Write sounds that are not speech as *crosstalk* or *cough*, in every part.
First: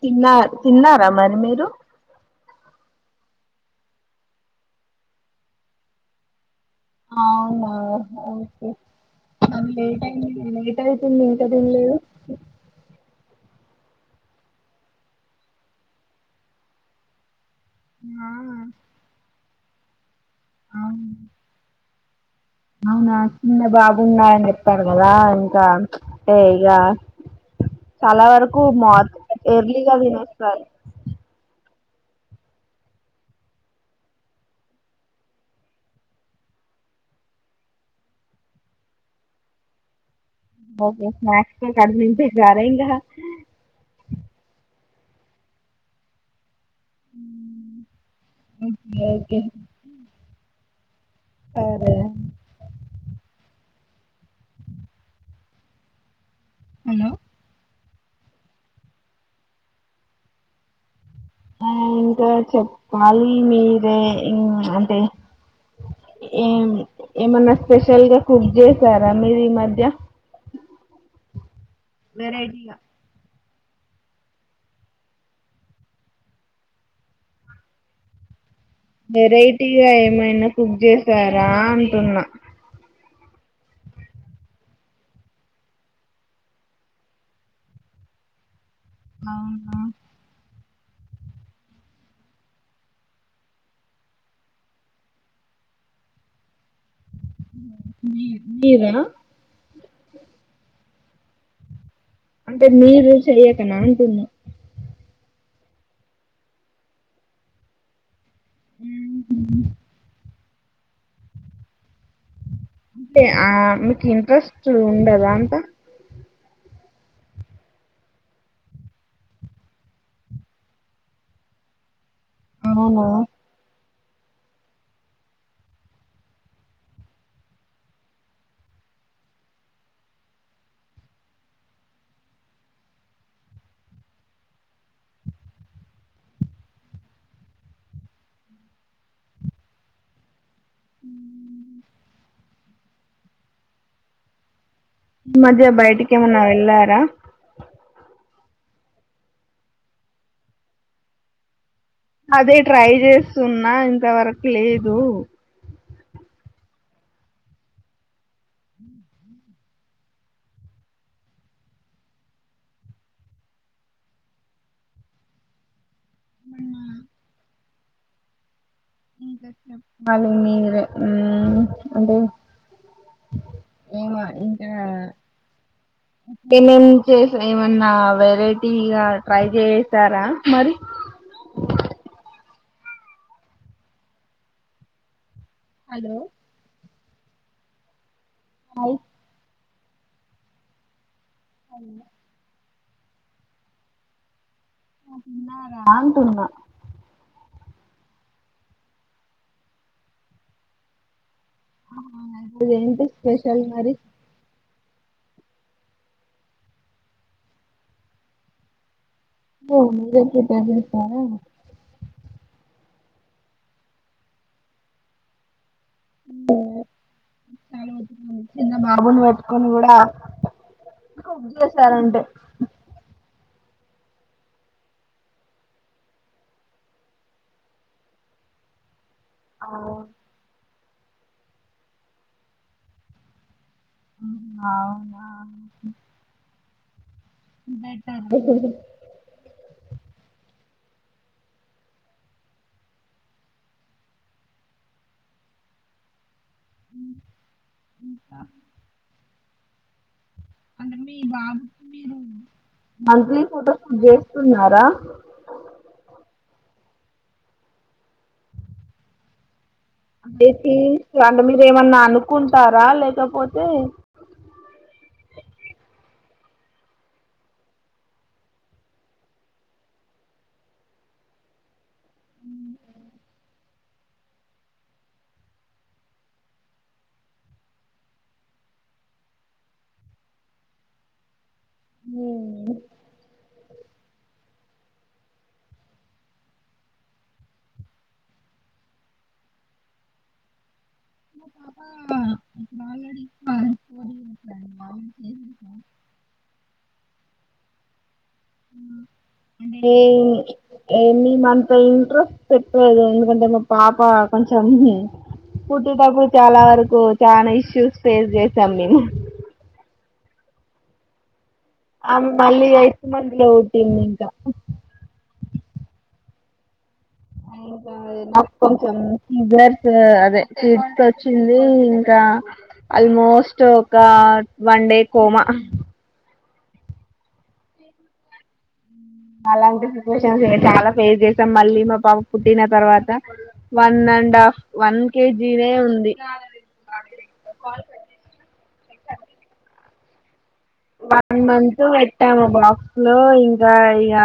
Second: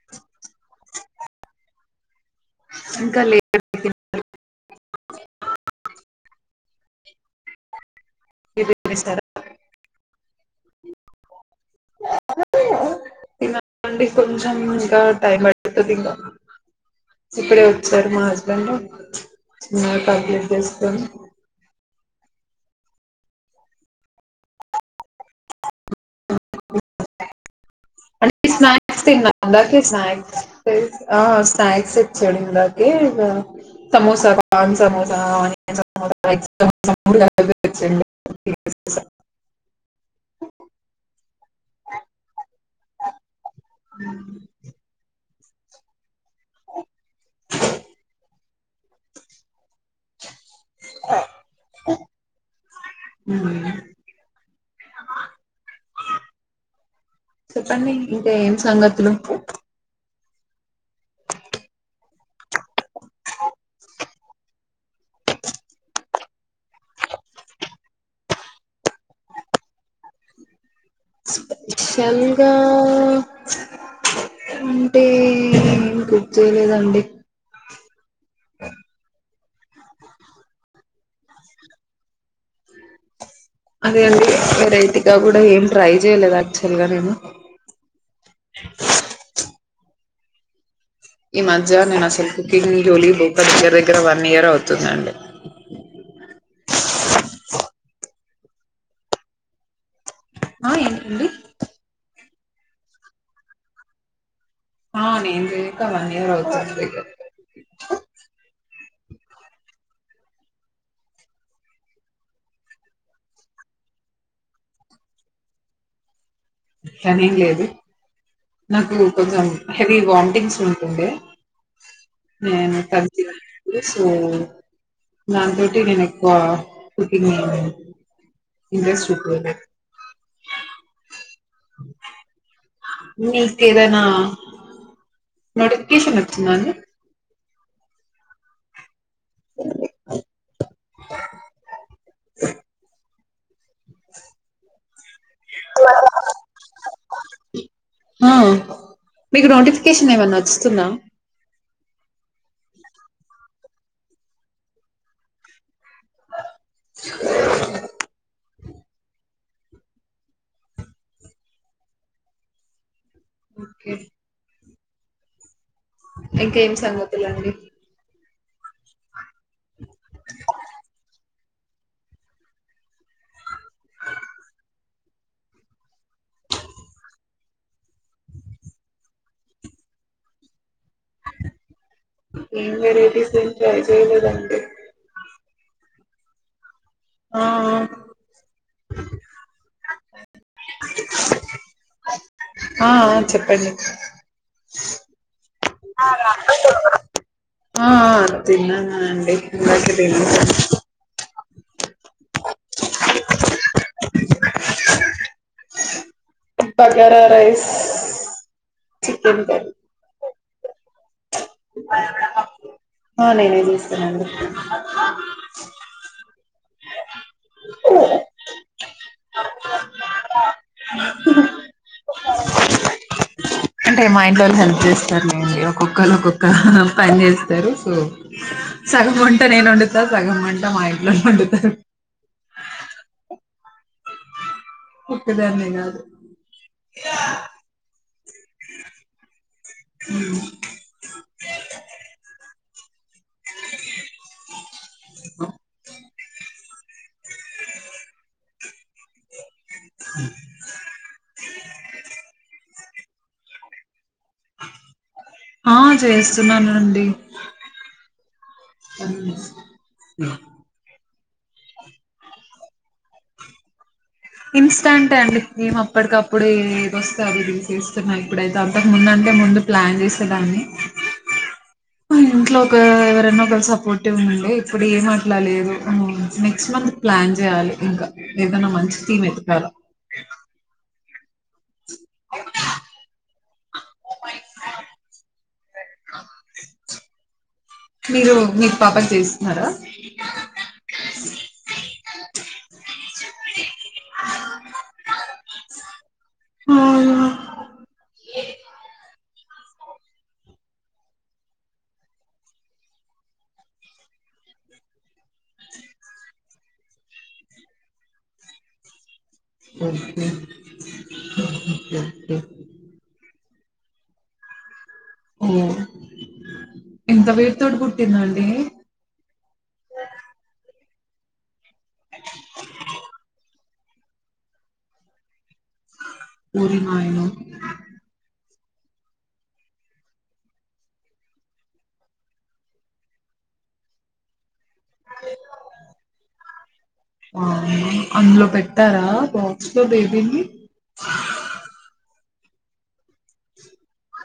Thinner తిన్నారా మరి మీరు ఇంకాలే *inaudible* అవునా ఓకే మీరు తినేసారా హం లె టైం లేటైతుంది ఇంక్కా తినలేదు తినాలాండి కొంచెం ఇంకా టైం పడుతదింగా ఇప్పుడే ఓచ్చారు మా హస్బెండ్ చిన్నగా కంప్లీట్ చేస్కొని అవునా చిన్న జాబు ఉన్నాడని జేప్పాడు గాదా ఇంకా అంటే ఇగా చాలా అంటే వరకు స్నాక్స్ మాత్ తిన్నా ఇందాకే ఎర్లీగా స్నాక్స్ దినేస్తారు ఆ స్నాక్స్ దేచ్చాడు ఇందాకే సమోస కాన్ సమోస ఆనియన్సమోసా ఏ *inaudible* ఓకే స్నక్స్ కె కడుపునింపేసరా ఇంకా ఉమ్మ్ ఉహ్ ఓకే అరే మ్మ్. హలో చెప్పండి ఇంక ఎం సంగతులు ఆ ఇంకా చెప్పాలి మీరే ఉమ్మ్ అంటే ఏం ఏమన్నా స్పెషల్ గా కుక్ జేసారా మీర్ ఈమధ్య స్పెషల్గా వెరైటీగా అంటే ఏం కుక్జెలేదండి వెరైటీగా ఏమైనా కుక్ జేసారా అంటున్నా అదే అండి వెరైటీగా గూడా ఏం ట్రై జేలేదు ఆక్చల్గా నేను అవునా ఈ మధ్య నేన్ అసల్ కుకింగ్ జోలీ బోక దగ్గర దగ్గర వన్నీయియర్ అవుతుందండి మీర్ మీరా ఆ ఏంటండీ అంటే మీరు చెయ్యకనా అంటున్నా ఆ నెంజేయక వన్నీయర్ అవుతుంది ఉమ్మ్ హు అంటే ఆ మీకు ఇంట్రెస్టూ ఉండదా అంత అట్లనేం లేేదు నాకు కొంజాం హెవీ వాంటింగ్స్ ఉంటుండే నేను అవును కన్సివ్ అయినపుడు సో నాకంటే నేను ఎక్కువా కుక్కింగ్ ఎం ఇంటరెస్ట్ చూపియ్యలేదు మీకేదన్న నోటిఫికేషన్ ఓచ్చిందా అండి ఉమ్మ్ ఈ మధ్య బయటికెమన్నా వెళ్ళారా అ మీకు నోటిఫికేషన్ ఏమన్నా వచ్చుతుందా అదే ట్రై జేస్తున్నా ఇంతవరకు లేదు ఒక్కె ఇంకెం సంగతులండి *unintelligible* ఇంట్ల అచ్చినప్పుడు బాగోదు కదా ఉమ్ అది ఏమో ఇంకా రా *unintelligible* పిల్లల్ని చేసినా ఏమన్నా వెరైటీగా ట్రై జేసారా మరి ఏం వెరైటీస్ ఎం ట్రై చేయలేదండి. హలో ఆ ఆ హై ఐన్ద ఆ ఆ చెప్పండి. *unintelligible* ఆఫ్న్ఆర్ ఆ డబ్బులు ఆ ఆ తిన్నాకదండి ఇదివరకే తిన్న *inaudible* ఆ ఆ ఇప్పుడేంటి స్పెషల్ మరి bagara rice chicken *unintelligible* curry hello మీరే ప్రిపేర్ చేసార? అ నేనే జేస్తనండి అమ్మో చాలా ఓపిక చిన్న బాబుని వెట్టుకొని గూడా కుక్ జేసారంటే అంటే మా ఇంట్లోల్లు హెల్ప్ జేస్తార్లేండి ఒక్కొక్కలు ఒక్కొక్క హా పన్జేస్తరు సో సగం వంట నేనొండుత అవునా సగం వంట మా ఇంట్లోల్లోండుతరు హు ఒక్కదాన్నే గాదు బెటర్ హ్ హుమ్ హుమ్ ఉమ్ హా అంటే మీ బాబుకి మీరు మంత్లీ ఫోటో షూట్ జేస్ ఆ చేస్ న్నానండి *inaudible* అంటే మీరేమన్ననుకుంటరా లేకపోతే ఇన్స్టంట్ అండి మేం అప్పడికప్పుడే ఏదోస్తే అది దీసేస్తున్నా ఇప్పుడైతే అంతకముందంటె ముందు ప్లాన్ జేసేదాన్ని ఇంట్లో ఒక ఎవరొన్న ఒకరు సపోట్ పోర్టివ్ ఉండే ఇప్పుడెం మట్లాలేదు. నెక్స్ట్ మంత్ ప్లాన్ జేయాలి ఇంకా ఎదన్నా మన్ *unintelligible* స్టిమేట్ లాగా ఉమ్ హ్ మిరూ మి పపని తీస్తున్నారా? పపా ఔను అంటే ఏ మిమన్త ఇంట్రెస్ట్ పెట్ట్లేదు ఎందుకంటే మా పాప కొంచం పుట్టేటపుడ్ చాలా వరకు చానా ఇష్యూస్ ఫేస్ చేసాం మేము ఓకే ఓకే అమే ఓకే మళ్ళీ యైత్ మంత్లో పుట్టిందింకా అయ్యో నాక్ కొంచం సీజర్స్ అదే *inaudible* వచ్చింది ఇంకా ఆల్మోస్ట్ ఒక వన్ డే కోమ ఒరినాయనో అలాంటి సిచ్యువేషన్స్ ఎ చాలా ఫేస్ చేసాం మళ్ళీ మా పాప పుట్టిన తర్వాత వన్ అన్ అండఫ్ వన్ కేజీ నె ఉంది వామ్మ అంద్లో పెట్టారా బాక్స్ లో బేబీని వన్ మంత్ పెట్టాము బాక్స్ లో ఇంకా ఇగ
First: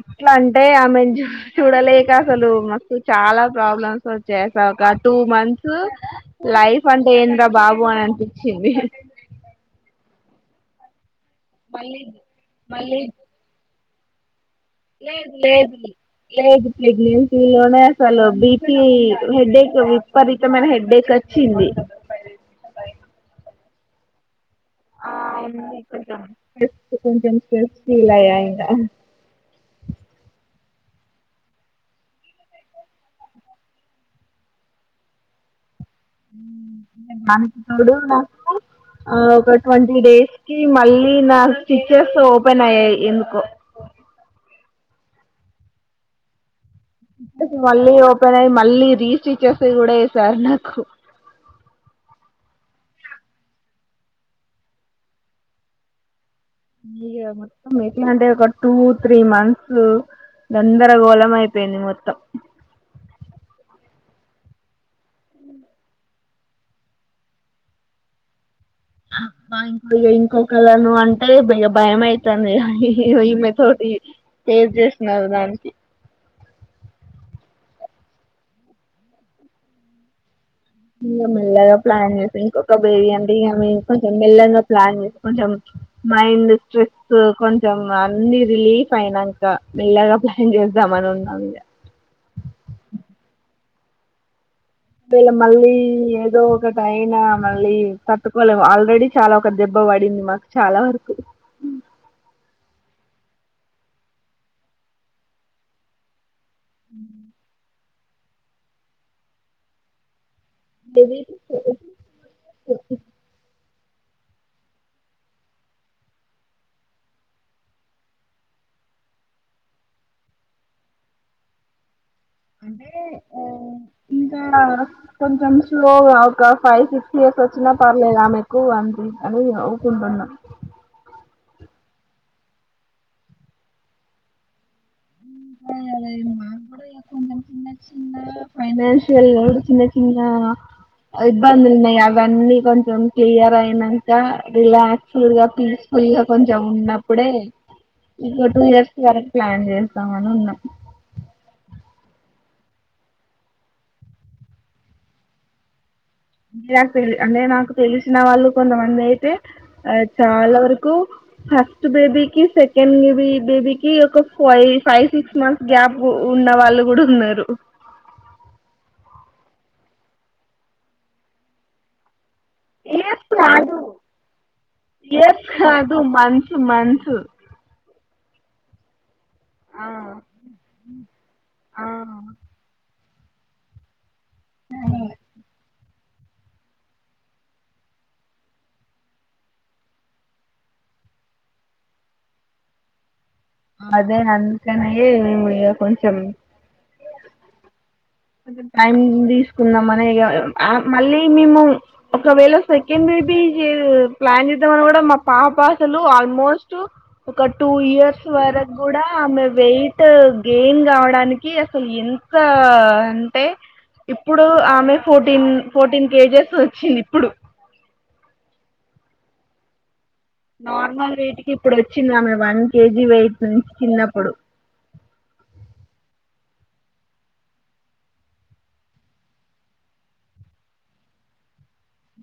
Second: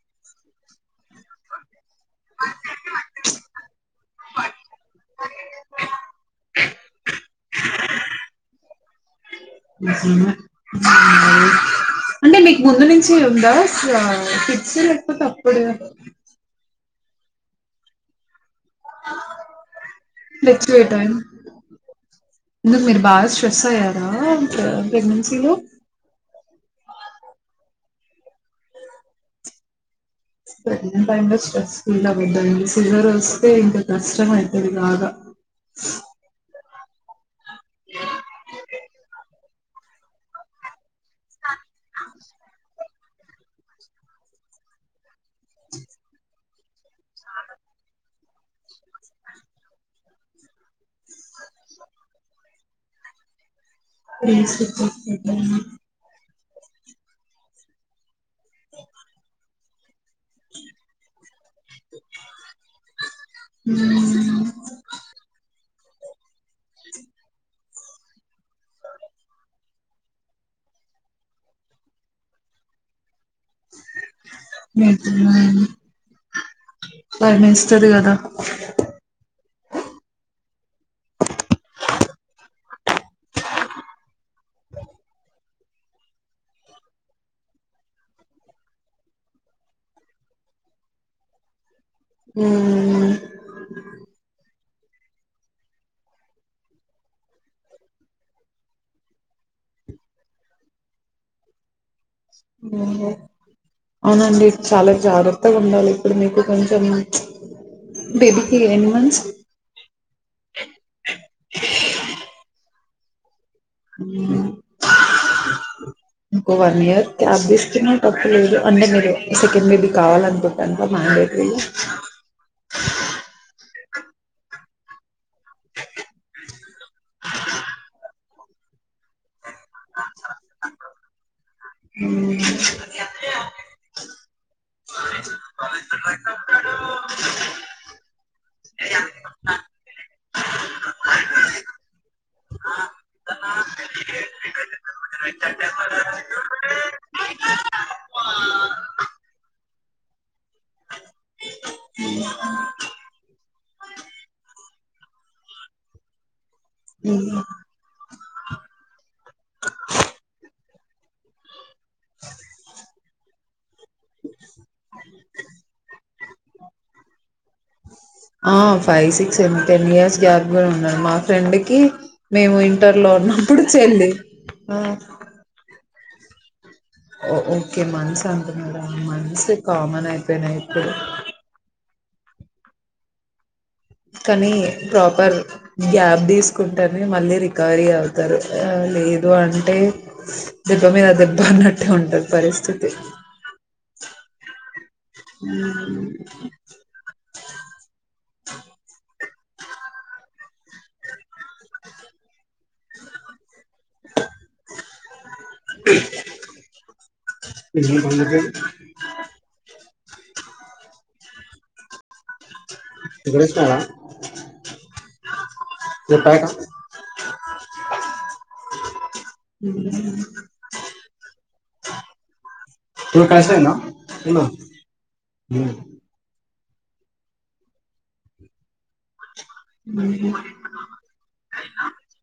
ఎట్లాంటే ఆమెన్ జు చూడలేక్ గ అసలు మాకు చాలా ప్రాబ్లమ్స్ వచ్చయ్అసలా ఒక టూ మంత్స్ లైఫ్ అంటే ఏంద్ర బాబు అని అన్పించింది ఉహు మళ్ళీ అంటే మీక్ ముందు నుంచే ఉందా లా తిప్ లేద్ లేద్ లే లేదు ప్రెగ్నెన్సీ లోనే అసలు బి పీ హెడేక్ విపరీతమైన ఫ్లెక్చువేట్ అయింది హెడేకోచ్చింది అ *unintelligible* ప్రెగ్నెన్సీలో *unintelligible* కొంచం స్ట్రెస్ ఫీల్ అయ్య ఇంకా సర్లే టైం వేస్ట్ *unintelligible* సీనియర్ వస్తే ఇంక కష్టం అయితది బాగా *unintelligible* నాకు ఆ ఒక ట్వంటీ డేస్ కి మళ్ళీ నా స్టిచెస్ ఓపెన్ అయ్యాయ్ ఎందుకో మళ్ళీ ఓపెన్ అయ్ మళ్ళీ రీస్టిచెస్ కూడా ఎసార్ నాకు రీస్టిచస్ *unintelligible* ఇగ మొత్తం ఎట్లాంటే ఒక టూ త్రీ మంత్సు గందరగోళం అయ్పోయింది మొత్తం ఉమ్ అబ్బా ఇంక ఇగ ఇంకొకలను అంటే బేగ భయమైతాంది ఇగ ఇగో ఈమే తోటి ఫేజ్ చేస్నాధన్కి చది గదా ఇంగ మెల్లగా ప్లాన్ చేస్తే ఇంకొక బేబీ అంటే ఇగ మేం కొంచం మెల్లగా ప్లాన్ చేస్ కొంచం మైండ్ స్ట్రెస్ కొంచెం అన్ని రిలీఫ్ ఐనాంక మెల్లగా ప్లాన్ చేస్ గమనుంన్నదీ ఇగ ఉమ్ కేల మళ్ళీ ఏదో ఒకటైనా మళ్ళీ తట్టుకోలేమ్ ఆల్రెడీ చాలా ఒక దెబ్బ బడింది మాక్ చాలా వరకు అవ్నండి చాలా జాగ్రత్తగా ఉండాలి ఇప్పుడు మీకు కొంచం బేబీకిి ఎన్ని మంత్స్ *unintelligible* ఉమ్ ఇంకో వన్ ఇయర్ గ్యప్ తీస్కున్న తప్పు లేదు అంటే మీరు సెకండ్ బేబీ కావాలన్కుంటే పాపం ఆయన్ *inaudible* అంటే ఒ ఇంకా కొంచెం స్లో ఒక ఫైవ్ సిక్స్టీ ఇయర్స్ వచ్చినా పర్లేదు మీకు అ ను ఔకుంటున్న ఉమ్ అదే మా కూడా కొంచం చిన్న చిన్న ఫైనాన్సియల్ లోడ్ చిన్న చిన్న ఇబ్బందులు ఉన్నాయి అవన్నీ కొంచెం క్లియర్ అయినాక రిలాక్స్ఫుల్ గా పీస్ ఫ్రీ గా కొంచెం ఉన్నప్పుడే ఇంక టూ ఇయర్స్ వరకు ప్లాన్ చేస్తాం అని ఉన్నాం ఊహ్మ్మ్ అంటే నాకు తె అంటే నాకు తెలిసిన వాళ్ళు కొంతమంది అయితే ఆ చాలా వరకు కు హ ఫస్ట్ బేబీకి సెకండ్ బేబీకి ఒక ఫైవ్ సిక్స్ మంత్స్ గ్యాప్ ఉన్నవాళ్ళు కూడా ఉన్నారు ఆ five six ten years gap కూడా ఉన్నారు మా ఫ్రెండ్ కి మేము ఇంటర్ లో ఇయర్స్ ఉన్నప్పుడు కాదు చెల్లి టు మంత్స్ మంత్స్ ఓ ఓకె మంత్స్ అంటున్నార మంత్స్ ఆ కామన్ అయిపోయినా ఇప్పుడు ఆ కానీ ప్రాపర్ గ్యాప్ తీసుకుంటేనే మళ్ళీ రికవరీ అవుతారు లేదు అంటే దెబ్బ మీద దెబ్బ ఉన్నట్టే ఉంటంది పరిస్థితి అదే ననకనేయే కొంచం అది ప్లాన్ ఏంది కుందాం అనేఈగ మళ్ళీ మేము ఒకవేళ సెకండ్ బేబీ ఇర్ ప్లాన్ చేద్దాం అన్న మా పాప అసలు ఆల్మోస్ట్ ఒక టూ ఇయర్స్ వరకు ఇక్కడ తిన్న కూడా ఆమె వెయిట్ గెయిన్ కావడానికి అసలు ఎంత అంటే ఇస్తున్నారా ఇప్పుడు ఆమె ఫోర్టీన్ ఫోర్టీన్ చెప్పాక కేజెస్ వచ్చింది ఇప్పుడు నార్మల్ వెయిట్ కి ఇప్పుడు వచ్చిందామె వన్ కేజీ నువ్వు వెయిట్ నుంచి చిన్నప్పుడు హ్మ్ హు హుమ్మ్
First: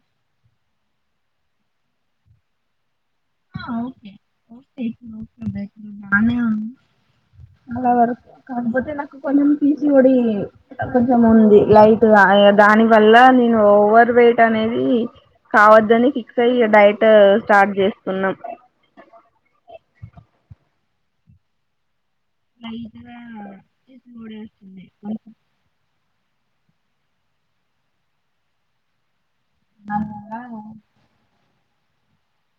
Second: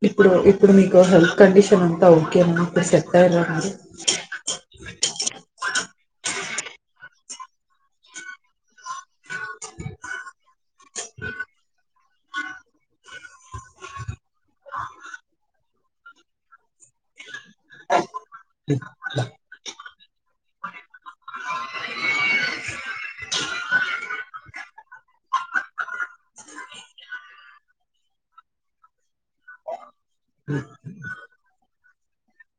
ఇప్పుడు ఇప్పుడు మీకు హెల్త్ కండిషన్ అంతా ఓకేన ఇప్పుడు సెట్ అయ్యారా హ మీరు ఓకే ఓకే ఇప్పుడు బానే ఉంది అలా వరకు కాన్ఫర్ట్ నాకు కొంచెం పీసీఓడి కొంచం ఉంది లైట్ దాని వల్ల నేను ఓవర్ వెయిట్ అనేది కావద్దని ఫిక్స్ ఐయి డైట్ స్టార్ట్ చే కిర్ కిర్ ఐతదా ట్వ డేస్ ఉంది అలగలా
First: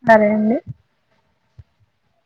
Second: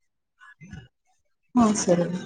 సారే అండి ఆ సరేడీ